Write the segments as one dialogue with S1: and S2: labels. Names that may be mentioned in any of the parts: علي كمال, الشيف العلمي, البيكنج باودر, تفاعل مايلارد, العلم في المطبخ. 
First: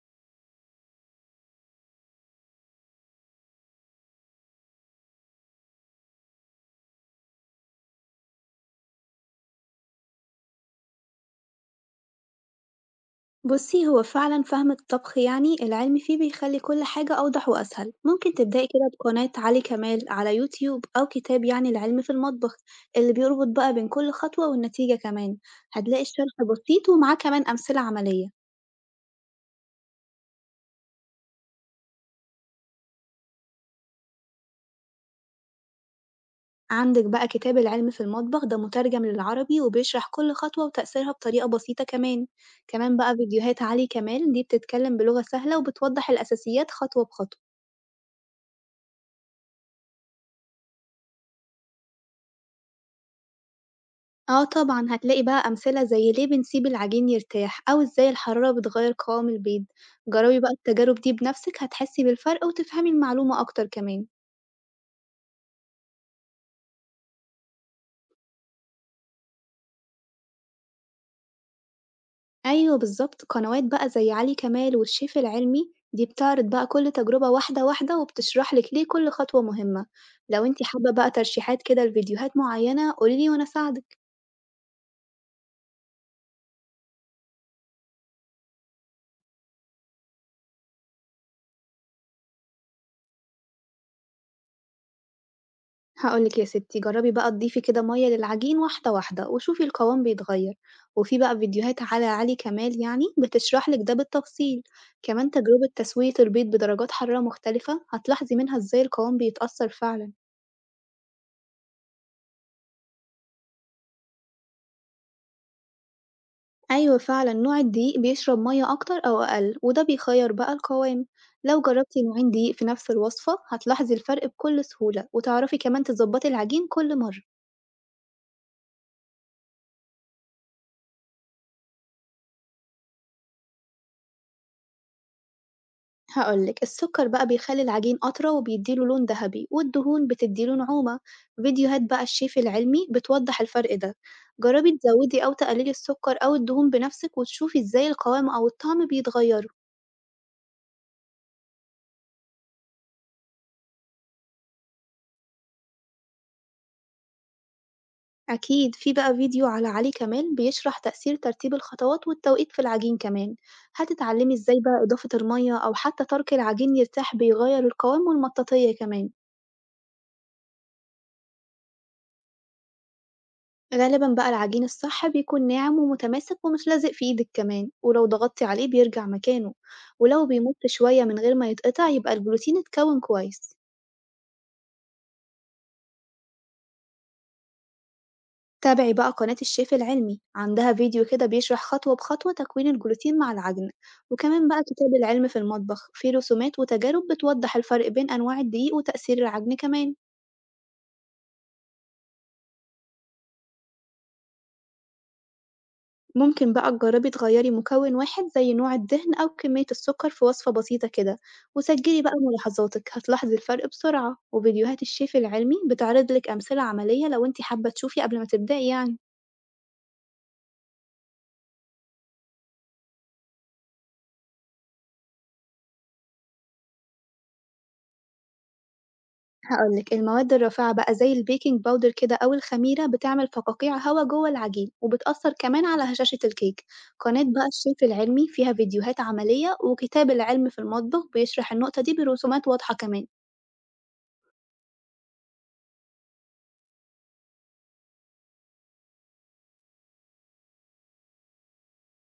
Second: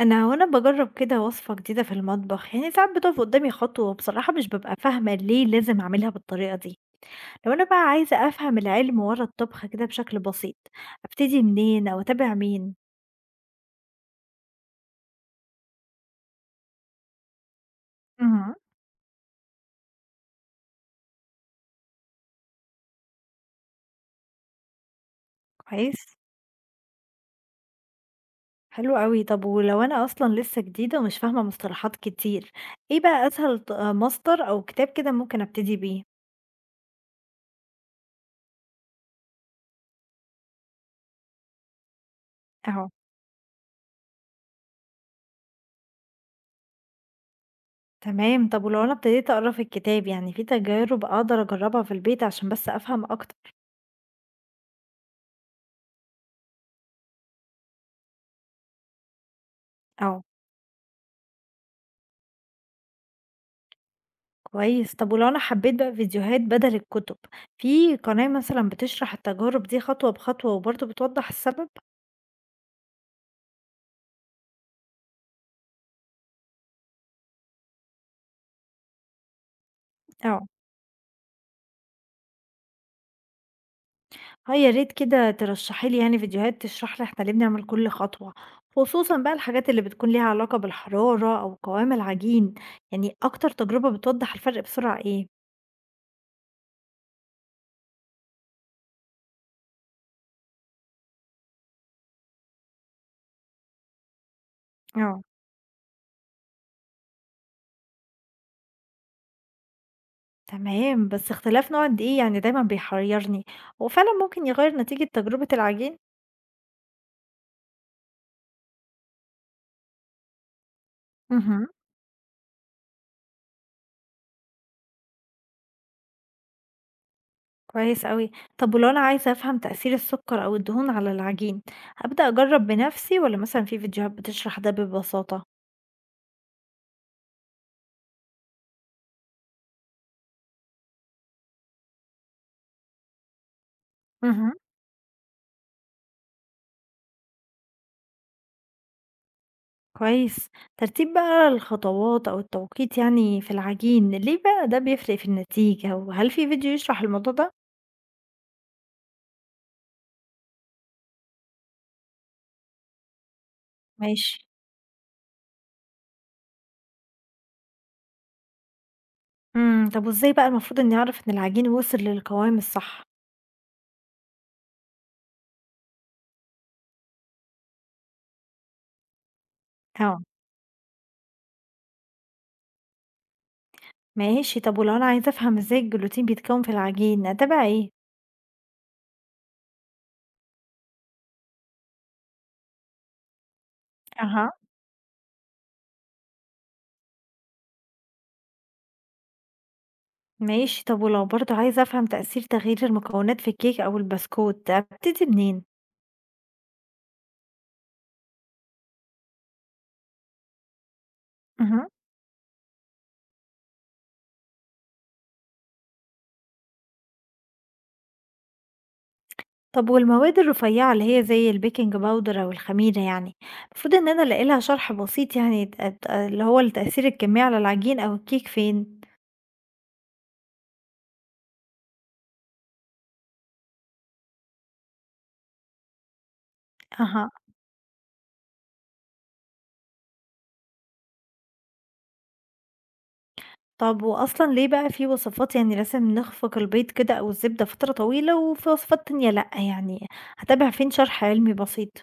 S1: أنا باجرّب كده وصفة جديدة في المطبخ، يعني ساعات بتُقف قدّامي خطوة بصراحة مش بابقى فاهمة ليه لازم أعملها بالطريقة دي، لو أنا بقى عايزة أفهم العلم ورا الطبخ كده بشكل بسيط، أبتدي منين أو أتابع مين؟
S2: بصي، هو فعلا فهم الطبخ يعني العلم فيه بيخلي كل حاجة أوضح وأسهل. ممكن
S1: اهم.
S2: تبدأي كده بقناة علي كمال على يوتيوب، أو كتاب يعني العلم في المطبخ اللي بيربط بقى بين كل خطوة والنتيجة كمان. هتلاقي
S1: كويس،
S2: الشرح بسيط، ومعاه كمان أمثلة عملية.
S1: حلو أوي، طب ولو أنا أصلًا لسه جديدة ومش فاهمة مصطلحات كتير، إيه بقى أسهل ط آه مصدر أو كتاب كده ممكن أبتدي بيه؟
S2: عندك بقى كتاب العلم في المطبخ ده، مترجم للعربي وبيشرح كل خطوة وتأثيرها بطريقة بسيطة كمان.
S1: أهو.
S2: كمان بقى فيديوهات علي كمال دي بتتكلم بلغة سهلة، وبتوضح الأساسيات خطوة بخطوة.
S1: تمام، طب ولو أنا ابتديت أقرا في الكتاب يعني في تجارب أقدر أجرّبها في البيت عشان بس أفهم أكتر؟
S2: آه طبعًا، هتلاقي بقى أمثلة زي ليه بنسيب العجين يرتاح، أو إزاي الحرارة بتغيّر قوام البيض.
S1: أو.
S2: جربي بقى التجارب دي بنفسِك، هتحسي بالفرق وتفهمي المعلومة أكتر كمان.
S1: كويس، طب ولو انا حبيت بقى فيديوهات بدل الكتب، في قناة مثلا بتشرح التجارب دي خطوة بخطوة وبرضه بتوضح السبب؟
S2: أيوه بالضبط، قنوات بقى زي علي كمال والشيف العلمي دي بتعرض بقى كل تجربة واحدة واحدة، وبتشرح لِك ليه كل خطوة مهمة. لو
S1: اه.
S2: أنتِ حابة بقى ترشيحات كده لفيديوهات معينة، قولي لي وأنا أساعدِك.
S1: اه يا ريت كده ترشحي لي يعني فيديوهات تشرح لي احنا ليه بنعمل كل خطوة، خصوصا بقى الحاجات اللي بتكون ليها علاقة بالحرارة او قوام العجين، يعني اكتر تجربة بتوضح الفرق بسرعة ايه؟
S2: هاقول لِك يا ستي، جرّبي بقى تضيفي كده مَيّة للعجين واحدة واحدة، وشوفي القوام بيتغيّر. وفي بقى فيديوهات على علي كمال يعني بتشرح لِك ده بالتفصيل.
S1: اه.
S2: كمان تجربة تسوية البيض بدرجات حرارة مختلفة، هتلاحظي منها إزاي القوام بيتأثّر فعلًا.
S1: تمام، بس اختلاف نوع قد ايه يعني دايما بيحيرني، هو فعلا ممكن يغير نتيجة تجربة العجين؟
S2: أيوه فعلًا، نوع الدقيق بيشرب مَيّة أكتر أو أقل، وده بيخيّر بقى القوام. لو
S1: مهم.
S2: جرّبتي نوعين دقيق في نفس الوصفة، هتلاحظي الفرق بكل سهولة، وتعرفي كمان تضبّطي العجين كل مرّة.
S1: كويس أوي. طب ولو أنا عايزة أفهم تأثير السكر أو الدهون على العجين، أبدأ أجرب بنفسي والّا مثلًا في فيديوهات بتشرح ده ببساطة؟
S2: هقولك، السكر بقى بيخلي العجين أطرى وبيديله لون ذهبي، والدهون بتديله نعومة. فيديوهات بقى الشيف العلمي بتوضح الفرق ده.
S1: مهم.
S2: جربي تزودي أو تقللي السكر أو الدهون بنفسك، وتشوفي ازاي القوام أو الطعم بيتغيروا.
S1: كويس. ترتيب بقى الخطوات أو التوقيت يعني في العجين، ليه بقى ده بيفرق في النتيجة، وهل في فيديو يشرح الموضوع ده؟
S2: أكيد في بقى فيديو على علي كمال بيشرح تأثير ترتيب الخطوات والتوقيت في العجين كمان. هتتعلمي
S1: ماشي.
S2: ازاي بقى إضافة المية أو حتى ترك العجين يرتاح بيغير القوام والمطاطية كمان.
S1: طب وإزاي بقى المفروض إني أعرف إن العجين وصل للقوام الصح؟
S2: غالبًا بقى العجين الصح بيكون ناعم ومتماسك ومش لازق في إيدك كمان، ولو ضغطتي عليه بيرجع مكانه.
S1: اه.
S2: ولو بيمط شوية من غير ما يتقطع، يبقى البروتين اتكون كويس.
S1: ماشي، طب ولو أنا عايزة أفهم إزاي الجلوتين بيتكون في العجين، أتابع إيه؟
S2: تابعي بقى قناة الشيف العلمي، عندها فيديو كده بيشرح خطوة بخطوة تكوين البروتين مع العجن. وكمان
S1: اها.
S2: بقى كتاب العلم في المطبخ فيه رسومات وتجارب بتوضح الفرق بين أنواع الدقيق وتأثير العجن كمان.
S1: ماشي، طب ولو برضه عايزة أفهم تأثير تغيير المكونات في الكيك أو البسكوت أبتدي منين؟
S2: ممكن بقى تجربي تغيّري مكون واحد زي نوع الدهن أو كمية السكر في وصفة بسيطة كده،
S1: مهم.
S2: وسجّلي بقى ملاحظاتِك، هتلاحظي الفرق بسرعة. وفيديوهات الشيف العلمي بتعرض لِك أمثلة عملية، لو أنتِ حابة تشوفي قبل ما تبدئي يعني.
S1: طب والمواد الرفيعة اللي هي زي البيكنج باودر أو الخميرة، يعني المفروض إن أنا ألاقي لها شرح بسيط، يعني اللي هو التأثير الكمي على العجين أو الكيك فين؟
S2: هاقول لِك، المواد الرافعة بقى زي البيكنج باودر كده أو الخميرة بتعمل فقاقيع هوا جوه العجين، وبتأثر كمان على هشاشة الكيك. قناة
S1: أها.
S2: بقى الشيف العلمي فيها فيديوهات عملية، وكتاب العلم في المطبخ بيشرح النقطة دي برسومات واضحة كمان.
S1: طب وأصلا ليه بقى في وصفات يعني لازم نخفق البيض كده أو الزبدة فترة طويلة وفي وصفات تانية لأ، يعني هتابع فين شرح علمي بسيط؟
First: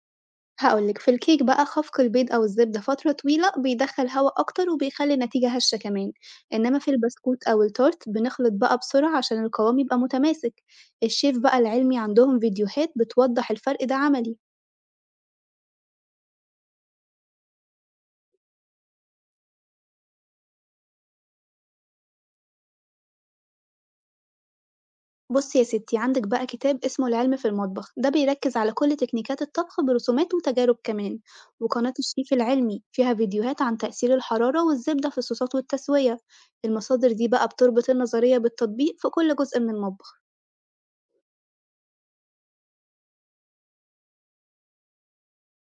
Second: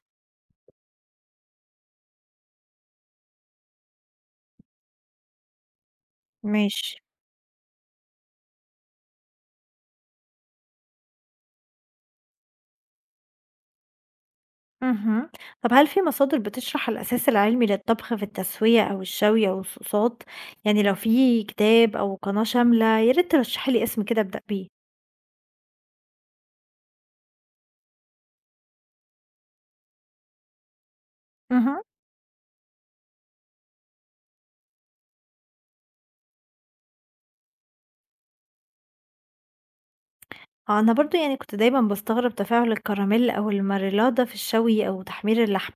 S2: هاقول لك، في الكيك بقى خفق البيض أو الزبدة فترة طويلة بيدخل هوا أكتر، وبيخلي النتيجة هشة كمان. إنما في
S1: ماشي.
S2: البسكوت أو التورت بنخلط بقى بسرعة عشان القوام يبقى متماسك. الشيف بقى العلمي عندهم فيديوهات بتوضح الفرق ده عملي.
S1: اهم. طب هل في مصادر بتشرح الأساس العلمي للطبخ في التسوية أو الشوي أو الصوصات؟ يعني لو في كتاب أو قناة شاملة يا ريت ترشحي لي اسم كده أبدأ بيه.
S2: بصي يا ستي، عندك بقى كتاب اسمه العلم في المطبخ ده بيركز على كل تكنيكات الطبخ برسومات وتجارب كمان.
S1: مهم.
S2: وقناة الشيف العلمي فيها فيديوهات عن تأثير الحرارة والزبدة في الصوصات والتسوية. المصادر دي بقى بتربط النظرية بالتطبيق في كل جزء من المطبخ.
S1: اه، أنا برضو يعني كنت دايما بستغرب تفاعل الكراميل أو الماريلادا في الشوي أو تحمير اللحم.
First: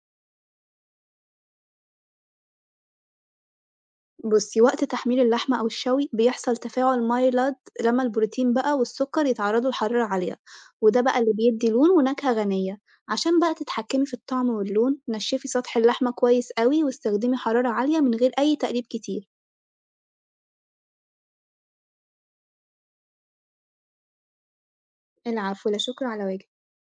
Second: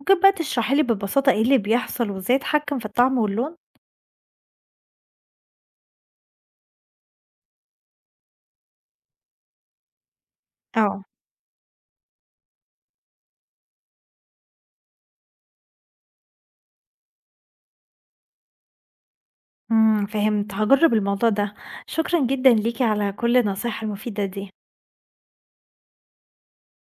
S1: ممكن بقى تشرحي لي ببساطة ايه اللي بيحصل وازاي اتحكم في الطعم واللون؟
S2: بُصّي، وقت تحميل اللحمة أو الشوي بيحصل تفاعل مايلارد، لمّا البروتين بقى والسكر يتعرضوا لحرارة عالية، وده
S1: اه.
S2: بقى اللي بيدّي لون ونكهة غنية. عشان بقى تتحكمي في الطعم واللون، نشفي سطح اللحمة كويس أوي، واستخدمي حرارة عالية من غير أي تقليب كتير.
S1: امم، فهمت، هجرب الموضوع ده. شكرا جدا ليكي على كل النصايح المفيدة دي.
S2: العفو، لا شكر على واجب.